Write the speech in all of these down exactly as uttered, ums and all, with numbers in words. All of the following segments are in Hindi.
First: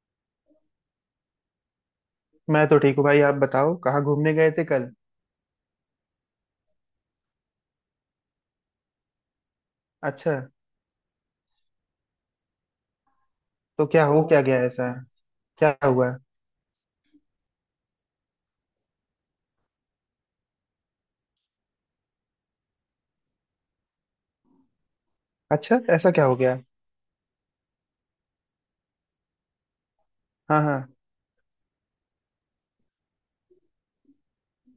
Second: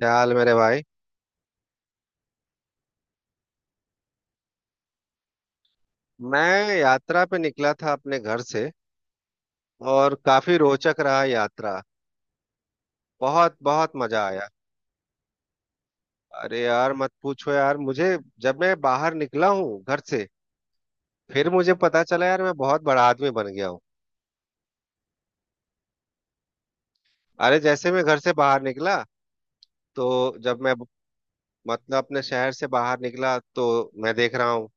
क्या हाल, मेरे भाई। मैं तो ठीक हूँ भाई। आप बताओ, कहाँ घूमने गए थे कल? मैं यात्रा पे निकला था अपने घर से। और अच्छा। काफी रोचक रहा यात्रा। बहुत तो बहुत क्या हो मजा क्या आया। गया ऐसा? क्या हुआ? अरे यार, मत पूछो यार मुझे, जब मैं बाहर निकला हूँ घर से, फिर मुझे पता चला यार, मैं बहुत बड़ा आदमी बन गया हूँ। अच्छा, ऐसा क्या हो गया? अरे, जैसे मैं घर से बाहर निकला तो जब हाँ, मैं हाँ। मतलब अपने शहर से बाहर निकला, तो मैं देख रहा हूँ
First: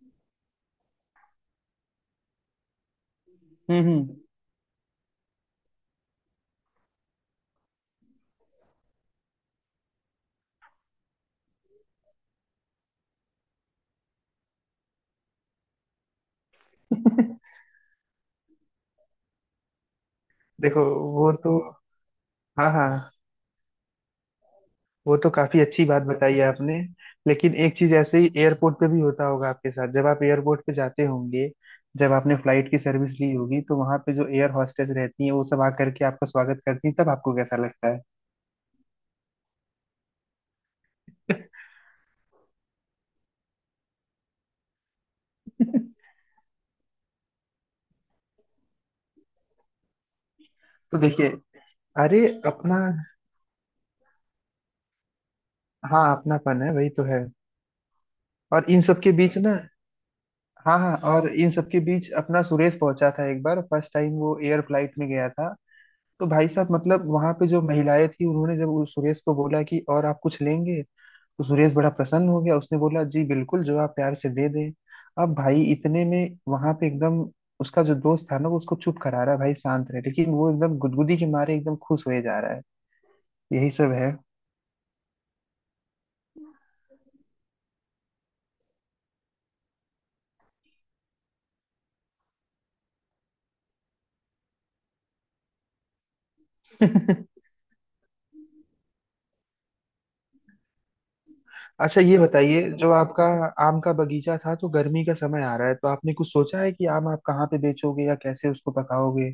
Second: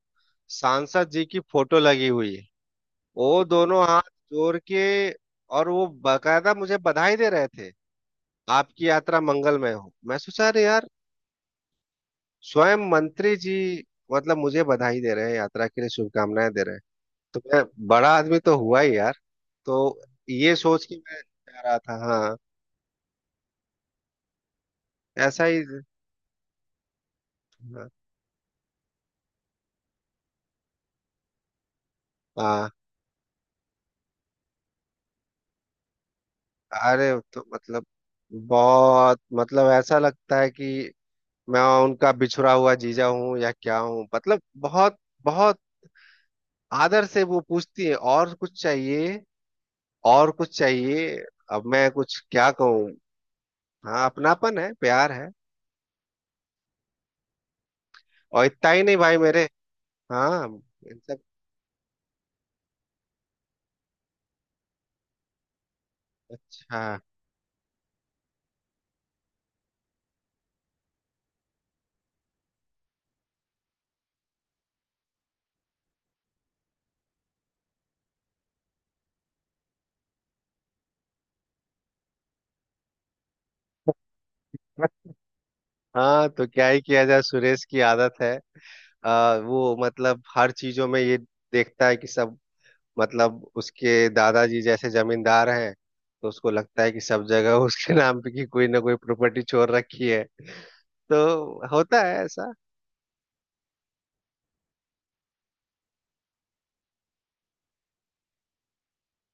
सांसद जी की फोटो लगी हुई है। वो हम्म, दोनों हाथ हम्म। जोड़ के, और वो बाकायदा मुझे बधाई दे रहे थे। आपकी यात्रा मंगलमय हो। मैं सोचा, अरे यार, स्वयं मंत्री जी मतलब मुझे बधाई दे रहे हैं, यात्रा के लिए शुभकामनाएं दे रहे हैं। तो मैं बड़ा आदमी तो हुआ ही यार। तो ये देखो, सोच के मैं वो तो, जा रहा था। हाँ, हाँ, हाँ, वो तो ऐसा काफी ही। अच्छी बात बताई है आपने। लेकिन एक हाँ, चीज ऐसे ही एयरपोर्ट पे भी होता होगा आपके साथ, जब आप एयरपोर्ट पे जाते होंगे। जब आपने हाँ, फ्लाइट की सर्विस ली होगी तो वहां पे जो एयर हॉस्टेस रहती है वो सब आकर के आपका स्वागत करती है, अरे तब आपको तो कैसा मतलब, लगता है? बहुत मतलब ऐसा लगता है कि मैं उनका बिछुड़ा हुआ जीजा हूँ या क्या हूँ, मतलब बहुत बहुत आदर से वो पूछती है, और कुछ चाहिए, और कुछ तो चाहिए। देखिए, अब मैं कुछ अरे, क्या अपना, कहूँ। हाँ, अपनापन है, प्यार है। हाँ अपनापन है, वही तो है। और और इतना इन ही नहीं सब के भाई बीच मेरे। ना, हाँ। हाँ, हाँ, इन सब। और इन सब के बीच अपना सुरेश पहुंचा था एक बार, फर्स्ट टाइम वो एयर फ्लाइट में गया था। तो भाई साहब अच्छा। मतलब वहां पे जो महिलाएं थी उन्होंने जब उस सुरेश को बोला कि और आप कुछ लेंगे, तो सुरेश बड़ा प्रसन्न हो गया। उसने बोला, जी बिल्कुल, जो आप प्यार से दे दें। अब भाई इतने में वहां पे एकदम, उसका जो दोस्त था ना वो उसको चुप करा रहा है, भाई शांत रहे, लेकिन वो एकदम गुदगुदी के मारे एकदम खुश हुए जा रहा है। यही सब हाँ, तो क्या ही किया जाए, सुरेश की आदत है। आ, वो मतलब हर चीजों में ये देखता है कि सब, मतलब उसके दादाजी जैसे जमींदार हैं, तो उसको लगता है। है कि सब जगह उसके नाम पे की कोई ना कोई प्रॉपर्टी छोड़ रखी है। तो अच्छा होता ये है ऐसा। बताइए, जो आपका आम का बगीचा था, तो गर्मी का समय आ रहा है, तो आपने कुछ सोचा है कि आम आप कहाँ पे बेचोगे या कैसे उसको पकाओगे?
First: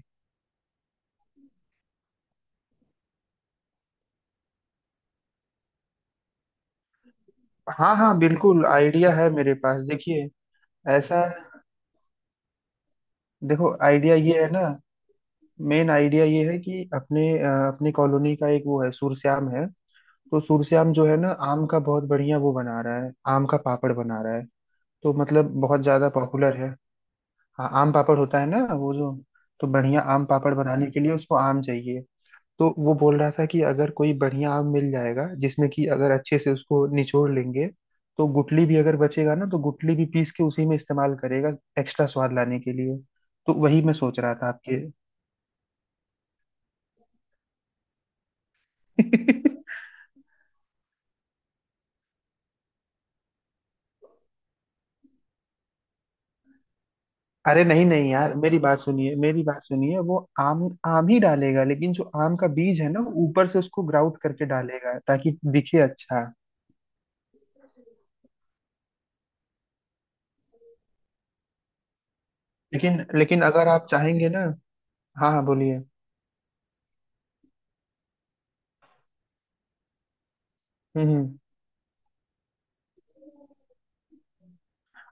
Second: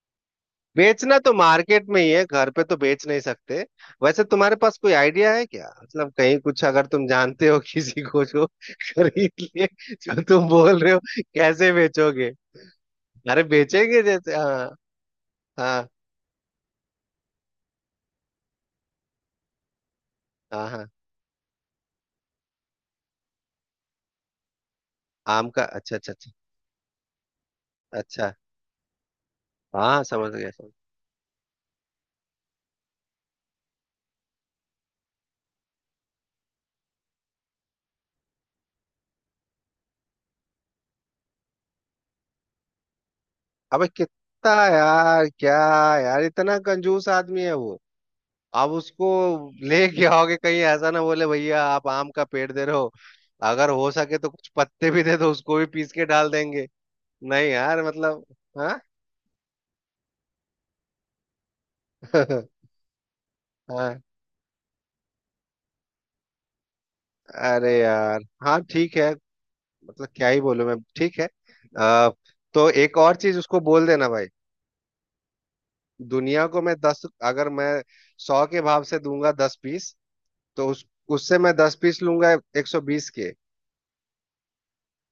बेचना तो मार्केट में ही है, घर पे तो बेच नहीं सकते। वैसे तुम्हारे पास कोई आइडिया है क्या, मतलब कहीं कुछ, अगर तुम जानते हो हाँ, किसी हाँ, को जो बिल्कुल आइडिया है खरीद मेरे ले, पास। जो देखिए, तुम बोल रहे हो? ऐसा, कैसे बेचोगे? अरे देखो बेचेंगे आइडिया जैसे। ये है ना। हाँ। हाँ, मेन आइडिया ये है कि अपने अ, अपने कॉलोनी का एक वो है, सूरश्याम है। तो हाँ, हाँ। सूरश्याम जो है ना आम का बहुत बढ़िया वो बना रहा है, आम का पापड़ बना रहा है। तो आम मतलब का, बहुत अच्छा, ज्यादा अच्छा, अच्छा, पॉपुलर है। हाँ आम पापड़ अच्छा। होता है ना वो जो। तो बढ़िया हाँ, आम समझ गया, पापड़ समझ। बनाने के लिए उसको आम चाहिए। तो वो बोल रहा था कि अगर कोई बढ़िया आम मिल जाएगा जिसमें कि अगर अच्छे से उसको निचोड़ लेंगे, तो गुठली भी अगर बचेगा ना तो गुठली भी पीस के उसी में इस्तेमाल करेगा, एक्स्ट्रा स्वाद लाने के लिए। तो वही अबे, मैं सोच रहा कितना था। यार, क्या यार, इतना कंजूस आदमी है वो। आप उसको आपके ले क्या होगे, कहीं ऐसा ना बोले, भैया आप आम का पेड़ दे रहे हो, अगर हो सके तो कुछ पत्ते भी दे दो, उसको भी पीस के डाल देंगे। नहीं अरे यार, नहीं, नहीं मतलब। यार, मेरी हाँ। बात सुनिए, मेरी बात सुनिए। वो आम आम ही डालेगा, लेकिन जो आम का बीज है ना वो ऊपर से उसको हाँ। ग्राउट करके डालेगा, ताकि दिखे अच्छा। अरे यार, हाँ ठीक है, मतलब क्या ही बोलूं मैं, ठीक है। आ, तो एक लेकिन और चीज लेकिन उसको अगर आप बोल देना भाई, चाहेंगे ना, हाँ, हाँ, बोलिए। दुनिया को मैं दस, अगर मैं सौ के भाव से दूंगा दस पीस, तो उस हम्म, हम्म। उससे मैं दस पीस लूंगा एक सौ बीस के।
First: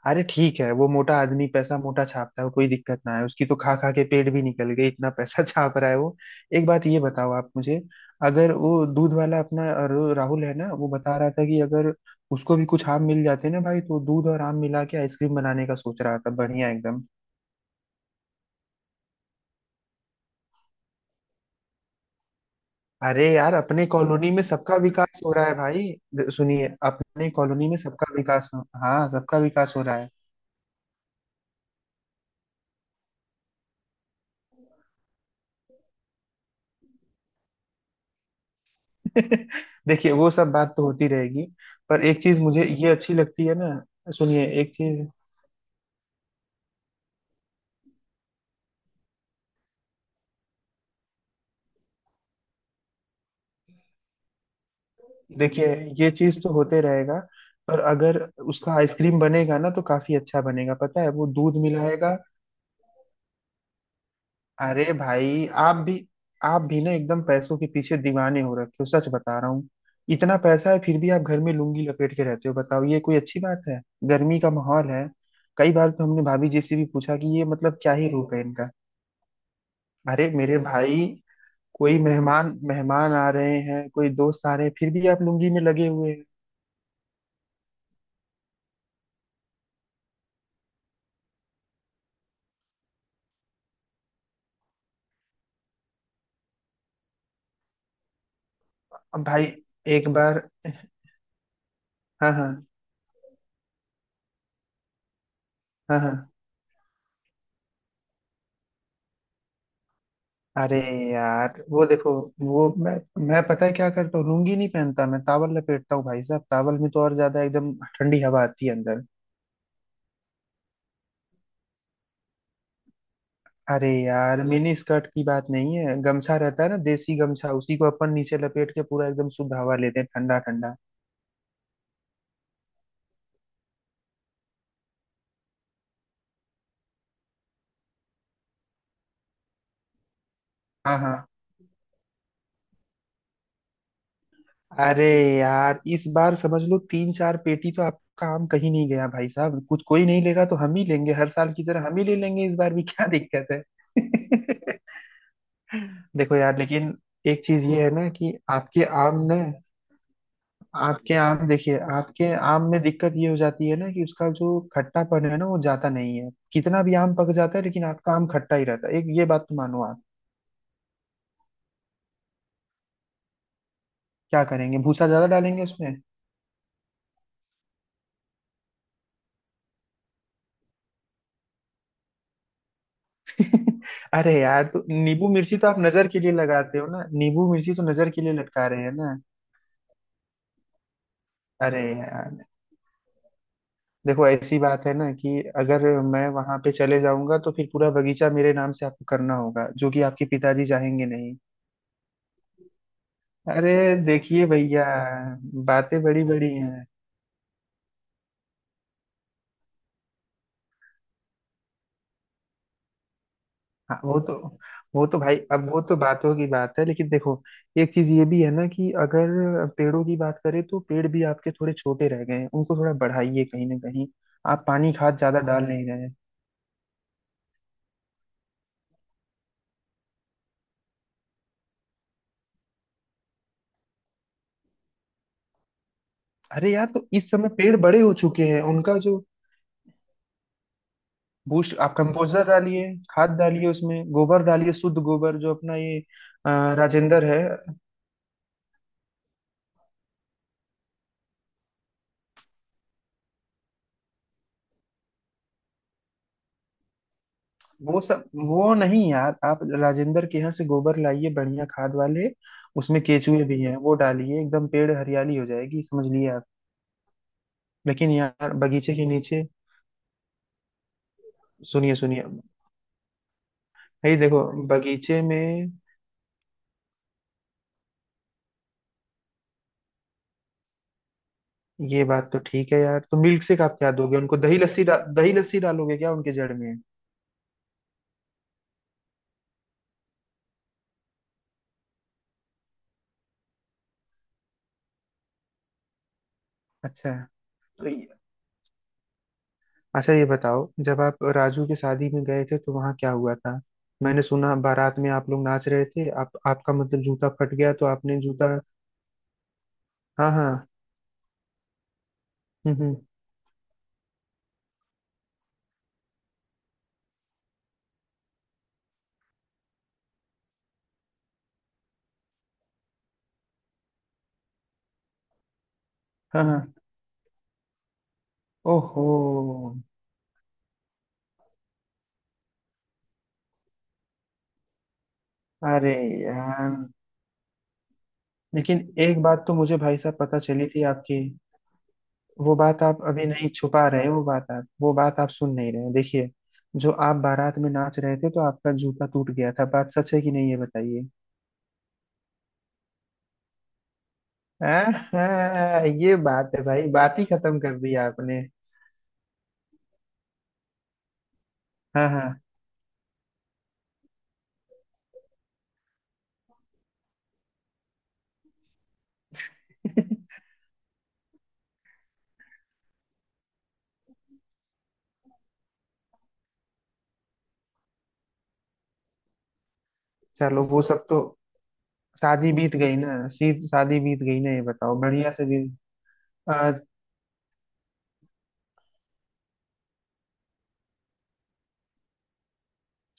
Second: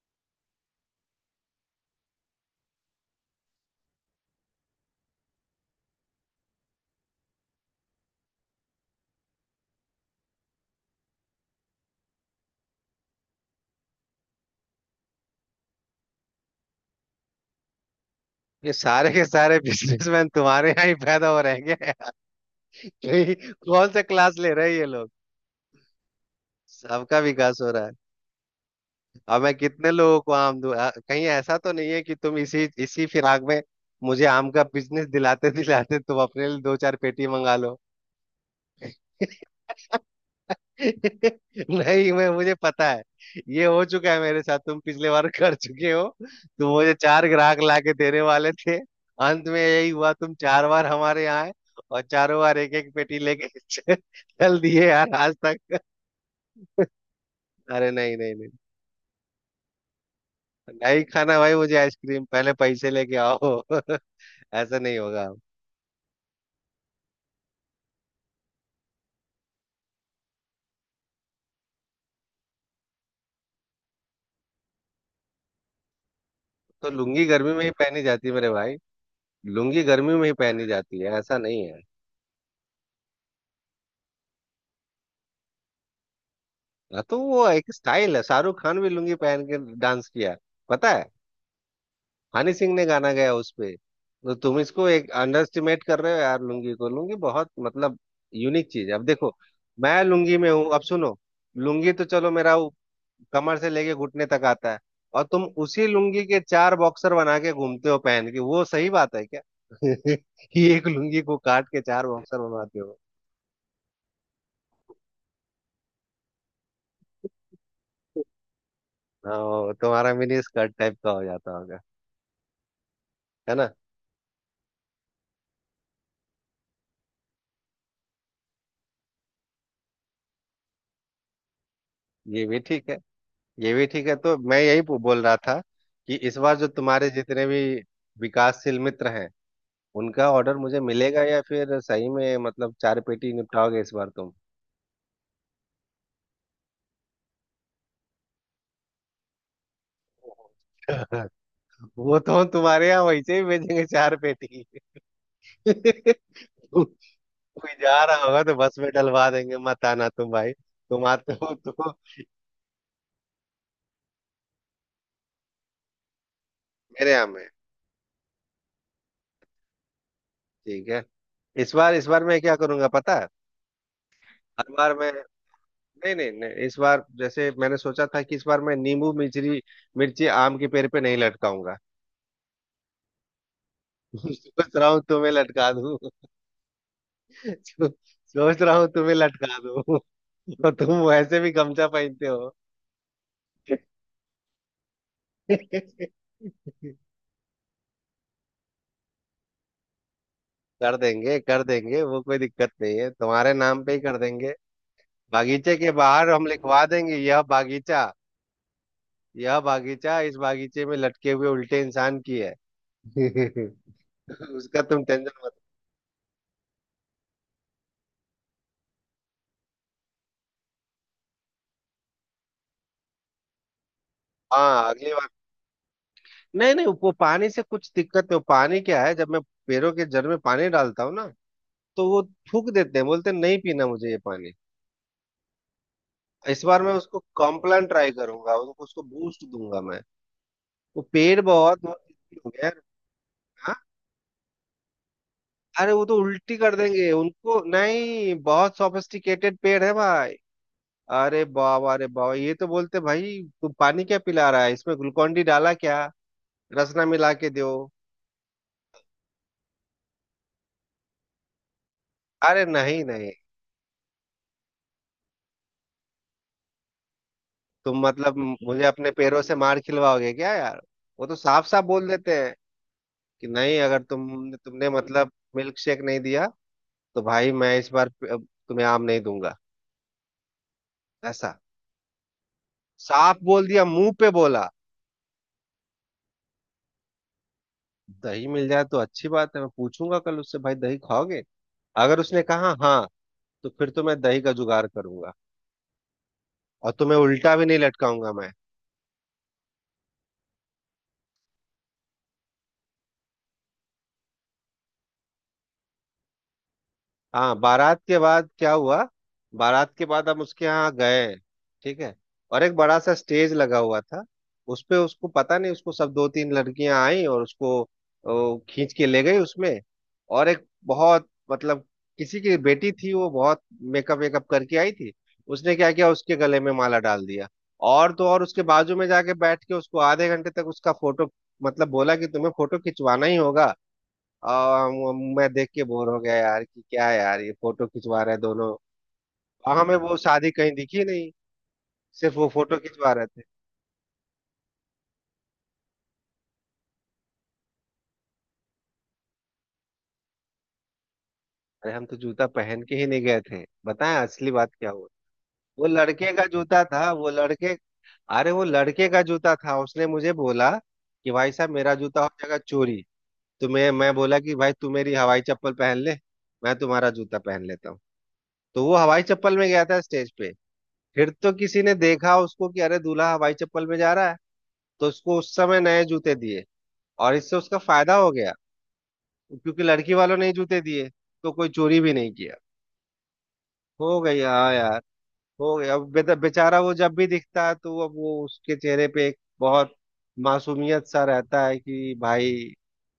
अरे ठीक है, वो मोटा आदमी पैसा मोटा छापता है, कोई दिक्कत ना है उसकी। तो खा खा के पेट भी निकल गए, इतना पैसा छाप रहा है वो। एक बात ये बताओ आप मुझे। अगर वो दूध वाला अपना रो- राहुल है ना, वो बता रहा था कि अगर उसको भी कुछ आम मिल जाते ना भाई, तो दूध और आम मिला के आइसक्रीम बनाने का सोच रहा था, बढ़िया एकदम। ये सारे के सारे बिजनेसमैन तुम्हारे यहाँ ही पैदा हो रहेंगे। अरे यही यार अपने कौन सा कॉलोनी क्लास में ले रहे सबका हैं ये लोग। विकास हो रहा है भाई। द- सुनिए, सबका अपने विकास कॉलोनी हो में रहा है। सबका विकास हो, हाँ, सबका अब मैं विकास हो कितने रहा है। लोगों को आम दूं? आ- कहीं ऐसा तो नहीं है कि तुम इसी इसी फिराक में मुझे आम का बिजनेस दिलाते दिलाते तुम अपने लिए दो चार पेटी मंगा लो। देखिए, वो सब बात तो होती रहेगी। पर नहीं, एक मैं चीज मुझे मुझे ये पता है, अच्छी लगती है ये ना। हो चुका है मेरे सुनिए साथ, एक तुम चीज। पिछले बार कर चुके हो, तुम मुझे चार ग्राहक लाके देने वाले थे, अंत में यही हुआ, तुम चार बार हमारे यहाँ आए, और चारों बार एक एक पेटी लेके चल दिए यार आज देखिए, तक। ये चीज तो होते रहेगा। पर अरे, नहीं, अगर नहीं, नहीं। उसका आइसक्रीम बनेगा ना, तो काफी अच्छा बनेगा, पता नहीं है वो खाना भाई, दूध मुझे मिलाएगा। आइसक्रीम पहले पैसे लेके आओ ऐसा अरे नहीं होगा। भाई आप भी, आप भी ना एकदम पैसों के पीछे दीवाने हो रखे हो, सच बता रहा हूँ। इतना पैसा है फिर भी आप घर में लुंगी लपेट के रहते हो, बताओ ये कोई अच्छी बात है? गर्मी का माहौल है। कई बार तो हमने भाभी जी से भी तो पूछा लुंगी कि ये गर्मी में ही मतलब क्या पहनी ही जाती है रूप है मेरे इनका। भाई। लुंगी गर्मी में अरे ही मेरे पहनी भाई, जाती है, ऐसा नहीं है। कोई मेहमान मेहमान आ रहे हैं, कोई दोस्त आ रहे हैं, फिर भी आप लुंगी में लगे हुए हैं। हाँ, तो वो एक स्टाइल है, शाहरुख खान भी लुंगी पहन के डांस किया, पता है। हनी सिंह ने गाना गाया उस पे, तो तुम इसको एक अंडरस्टिमेट कर रहे हो यार, लुंगी को। लुंगी बहुत मतलब यूनिक चीज है। अब अब देखो, भाई मैं एक लुंगी बार, में हूँ, अब सुनो, लुंगी तो चलो हाँ, मेरा हाँ, कमर से लेके घुटने तक आता है, और तुम उसी हाँ, हाँ। लुंगी के चार बॉक्सर बना के घूमते हो पहन के, वो सही बात है क्या? ये अरे एक लुंगी को यार काट के वो चार देखो, बॉक्सर वो बनवाते मैं हो। मैं पता है क्या करता हूँ, लुंगी नहीं पहनता मैं, तावल लपेटता हूँ भाई साहब। तावल में तो और ज्यादा एकदम ठंडी हवा आती है अंदर। हाँ, वो तुम्हारा मिनी स्कर्ट टाइप का हो जाता होगा, है ना? अरे यार मिनी स्कर्ट की बात नहीं है, गमछा रहता है ना देसी गमछा, उसी को अपन नीचे लपेट के पूरा एकदम शुद्ध हवा लेते हैं, ठंडा ठंडा। ये भी ठीक है, ये भी ठीक है, तो मैं यही पू- बोल रहा था, कि इस बार जो तुम्हारे जितने भी विकासशील मित्र हैं, उनका ऑर्डर मुझे हाँ, मिलेगा, हाँ। या फिर सही में मतलब चार पेटी निपटाओगे इस बार तुम? अरे यार इस बार समझ लो तीन चार पेटी तो आपका आम कहीं नहीं गया भाई साहब। कुछ कोई नहीं लेगा तो हम ही लेंगे, हर साल की तरह हम ही ले वो तो हम लेंगे, इस बार भी तुम्हारे यहाँ क्या वैसे ही दिक्कत है? भेजेंगे चार पेटी। देखो यार, लेकिन कोई एक चीज ये है जा ना रहा कि होगा तो बस आपके में आम डलवा में, देंगे, मत आना तुम भाई, तुम आपके आते आम हो तो देखिए आपके आम में दिक्कत ये हो जाती है ना कि उसका जो खट्टापन है ना वो जाता नहीं है, कितना भी मेरे आम यहाँ पक में। जाता है लेकिन आपका आम खट्टा ही रहता है, एक ये बात तो मानो आप। ठीक है। इस बार, इस बार मैं क्या करूंगा पता है, क्या हर करेंगे, बार भूसा मैं, ज्यादा डालेंगे उसमें? नहीं, नहीं, नहीं, इस बार जैसे मैंने सोचा था कि इस बार मैं नींबू मिर्ची, मिर्ची आम के पेड़ पे नहीं लटकाऊंगा। अरे यार सोच तो रहा हूँ नींबू तुम्हें मिर्ची तो लटका आप दूं। नजर के लिए लगाते हो ना, नींबू मिर्ची सो- तो नजर के लिए सोच लटका रहा रहे हूँ हैं तुम्हें ना। लटका दूं। और तुम वैसे भी अरे गमछा पहनते यार हो। देखो, ऐसी बात है ना कि अगर मैं वहां पे चले जाऊंगा, तो फिर पूरा बगीचा मेरे नाम से आपको करना होगा, जो कि आपके पिताजी कर चाहेंगे नहीं। देंगे, कर देंगे, वो कोई दिक्कत नहीं है, तुम्हारे अरे नाम पे ही कर देखिए देंगे। भैया, बागीचे के बातें बड़ी बाहर हम बड़ी लिखवा हैं। देंगे, यह बागीचा, यह बागीचा इस बागीचे में लटके हुए उल्टे इंसान की है। हाँ वो तो, उसका तुम वो तो टेंशन भाई मत। अब वो तो बातों की बात है, लेकिन देखो एक चीज ये भी है ना कि अगर पेड़ों की बात करें तो पेड़ भी आपके थोड़े छोटे रह गए हैं, उनको थोड़ा बढ़ाइए कहीं ना कहीं। आप हाँ, पानी अगली खाद बार। ज्यादा डाल नहीं रहे हैं। नहीं, नहीं, वो पानी से कुछ दिक्कत नहीं, वो पानी क्या है, जब मैं पेड़ों के जड़ में पानी डालता हूँ ना, तो वो थूक देते हैं, बोलते हैं, नहीं पीना मुझे ये पानी। इस अरे बार यार मैं तो उसको इस समय पेड़ कॉम्प्लान बड़े ट्राई हो चुके करूंगा, हैं उसको उनका उसको जो, बूस्ट दूंगा मैं। वो पेड़ बूस्ट बहुत आप बहुत दुखी कंपोस्टर हो गया। डालिए, खाद डालिए, हाँ। उसमें गोबर डालिए, शुद्ध गोबर जो अपना अरे, ये वो तो अ, उल्टी कर देंगे राजेंद्र है। उनको, नहीं, बहुत सॉफिस्टिकेटेड पेड़ है भाई। अरे बाबा, अरे बाबा, ये तो बोलते, भाई तू पानी क्या पिला रहा है, इसमें ग्लूकोन डी डाला क्या, रसना मिला के दो। वो सब वो नहीं यार, आप राजेंद्र के यहाँ से गोबर लाइए, बढ़िया खाद वाले। अरे, उसमें नहीं, नहीं, केचुए भी हैं, वो डालिए, एकदम पेड़ हरियाली हो जाएगी, समझ लिए आप। तुम लेकिन मतलब यार मुझे बगीचे के अपने पैरों नीचे, से मार खिलवाओगे क्या यार। वो तो साफ साफ सुनिए, बोल सुनिए देते हैं कि नहीं, अगर भाई, देखो तुम तुमने बगीचे मतलब में, मिल्क शेक नहीं दिया, तो भाई मैं इस बार प- तुम्हें आम नहीं दूंगा। ऐसा ये बात तो ठीक है यार। तो साफ मिल्क शेक बोल आप दिया, क्या मुंह दोगे पे उनको, दही बोला। लस्सी डा, दही लस्सी डालोगे क्या उनके जड़ में? दही मिल जाए तो अच्छी बात है, मैं पूछूंगा कल उससे, भाई दही खाओगे? अगर उसने कहा हाँ, तो फिर तो मैं दही का जुगाड़ करूंगा, और अच्छा तुम्हें उल्टा भी नहीं तो ये- लटकाऊंगा मैं। अच्छा ये बताओ जब आप राजू के शादी में गए थे तो वहाँ क्या हुआ था। मैंने सुना बारात में आप लोग नाच रहे थे, आप आपका मतलब जूता फट हाँ, गया तो बारात के आपने बाद जूता, क्या हुआ? बारात के बाद हाँ, हम उसके हाँ, यहाँ गए, ठीक है, और एक हम्म, हम्म, बड़ा सा स्टेज लगा हुआ था। उस पे उसको पता नहीं, उसको सब दो तीन लड़कियां आई और उसको ओ, खींच के ले गई उसमें। और एक बहुत मतलब, किसी की बेटी थी, वो बहुत मेकअप वेकअप करके आई थी। उसने क्या किया, उसके हाँ, गले में हाँ। माला डाल दिया। और तो और, उसके बाजू में ओहो। जाके बैठ के उसको आधे घंटे तक उसका फोटो, मतलब बोला कि तुम्हें फोटो खिंचवाना ही होगा। आ, मैं देख के अरे बोर हो गया यार, यार कि क्या है यार, ये फोटो खिंचवा रहे हैं दोनों, लेकिन एक बात तो और मुझे हमें भाई वो साहब पता शादी चली कहीं थी दिखी आपकी। नहीं, सिर्फ वो वो फोटो बात आप खिंचवा अभी रहे थे। नहीं छुपा रहे हो, वो बात आप वो बात आप सुन नहीं रहे हैं। देखिए, जो आप बारात में नाच रहे थे, तो आपका जूता टूट गया था, बात सच है कि नहीं ये बताइए। अरे, हम तो जूता पहन के ही नहीं गए थे, बताएं असली बात क्या हुआ। आहा, वो ये लड़के का बात है जूता भाई, था बात ही वो खत्म लड़के कर दी आपने। अरे, वो लड़के का जूता था, उसने मुझे बोला कि भाई साहब, मेरा हाँ, जूता हो हाँ। जाएगा चोरी। तो मैं मैं बोला कि भाई तू मेरी हवाई चप्पल पहन ले, मैं तुम्हारा जूता पहन लेता हूँ। तो वो हवाई चप्पल में गया था स्टेज पे, फिर तो किसी ने देखा उसको कि अरे, दूल्हा हवाई चप्पल में जा रहा है, तो उसको उस समय नए जूते दिए, और इससे उसका फायदा हो गया, क्योंकि लड़की वालों ने ही चलो जूते वो सब दिए, तो, तो कोई चोरी भी नहीं शादी किया। बीत गई ना सी शादी हो बीत गई गई ना, ये हाँ बताओ यार, बढ़िया से भी, हो गया। अब बेद- आ, बेचारा वो जब भी दिखता है तो अब वो उसके चेहरे पे एक बहुत मासूमियत सा रहता है, कि भाई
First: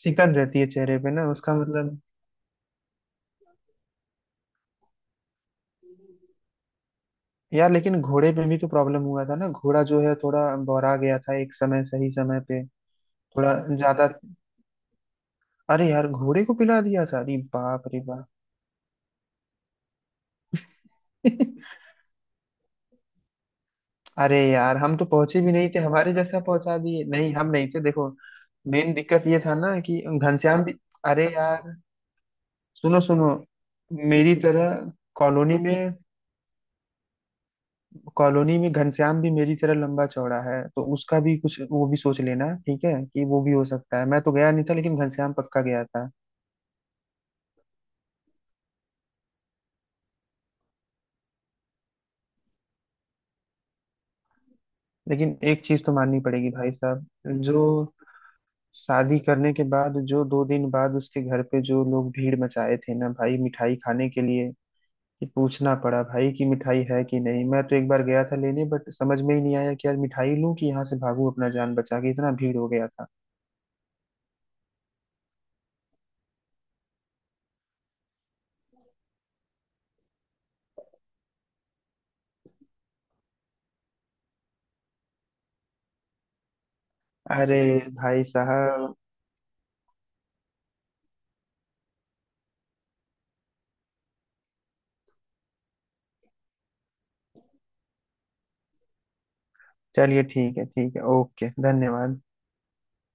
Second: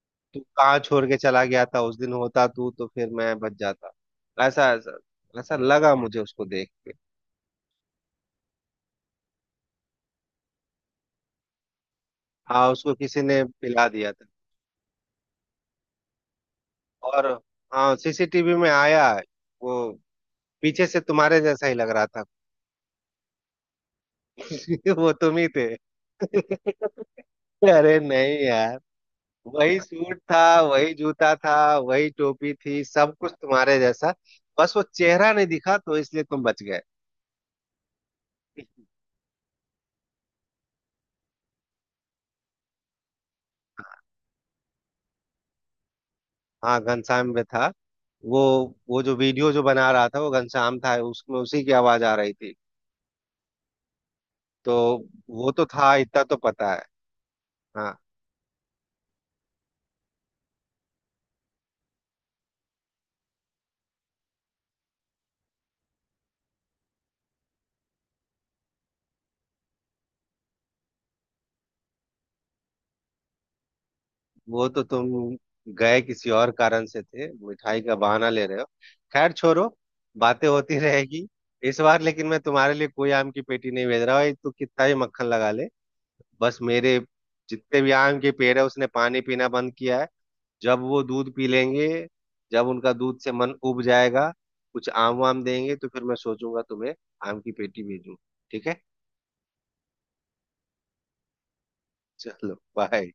सिकन तू रहती है कहाँ चेहरे छोड़ पे के ना चला उसका गया था, उस मतलब। दिन होता तू तो फिर मैं बच जाता। ऐसा, ऐसा, ऐसा लगा मुझे उसको देख के। यार लेकिन घोड़े पे भी तो प्रॉब्लम हुआ था ना, घोड़ा जो है थोड़ा बौरा गया था एक समय, सही समय पे, हाँ, उसको किसी ने थोड़ा पिला ज्यादा। दिया था। अरे यार घोड़े को पिला दिया था? और अरे बाप हाँ, रे बाप। सीसीटीवी में आया है, वो पीछे से तुम्हारे जैसा ही लग रहा था। अरे यार हम तो वो तुम पहुंचे ही भी थे। नहीं थे, हमारे जैसा पहुंचा दिए, नहीं हम नहीं थे अरे देखो। नहीं यार, मेन दिक्कत ये था ना वही कि सूट था, घनश्याम भी, वही अरे जूता था, यार वही टोपी थी, सुनो, सब सुनो। कुछ तुम्हारे जैसा, मेरी तरह बस वो चेहरा नहीं कॉलोनी दिखा में, तो इसलिए तुम बच गए। कॉलोनी में घनश्याम भी मेरी तरह लंबा चौड़ा है, तो उसका भी कुछ वो भी सोच लेना, ठीक है कि वो भी हो सकता है, मैं तो गया नहीं था लेकिन घनश्याम पक्का गया था। हाँ, घनश्याम में था। वो वो जो वीडियो जो बना रहा था वो घनश्याम था, उसमें उसी की आवाज आ रही थी तो। लेकिन वो एक तो चीज तो था, माननी इतना तो पड़ेगी भाई पता है। साहब। जो हाँ, शादी करने के बाद, जो दो दिन बाद उसके घर पे जो लोग भीड़ मचाए थे ना भाई मिठाई खाने के लिए, कि पूछना पड़ा भाई कि मिठाई है कि नहीं। मैं तो एक बार गया था लेने, बट समझ में ही नहीं आया कि यार मिठाई लूं कि यहाँ से भागूं अपना जान बचा के, इतना भीड़ हो गया था। वो तो तुम गए किसी और कारण से थे, मिठाई का बहाना ले रहे हो। खैर छोड़ो, बातें होती रहेगी। इस बार लेकिन मैं तुम्हारे लिए कोई आम की पेटी नहीं भेज रहा हूँ, तू कितना ही मक्खन लगा ले, बस मेरे अरे जितने भी आम भाई के पेड़ है उसने साहब, पानी पीना बंद किया है। जब वो दूध पी लेंगे, जब उनका दूध से मन उब जाएगा, कुछ आम वाम देंगे, तो फिर मैं सोचूंगा तुम्हें आम की पेटी भेजूं। ठीक है। चलिए ठीक है, ठीक है, ओके, धन्यवाद। चलो बाय।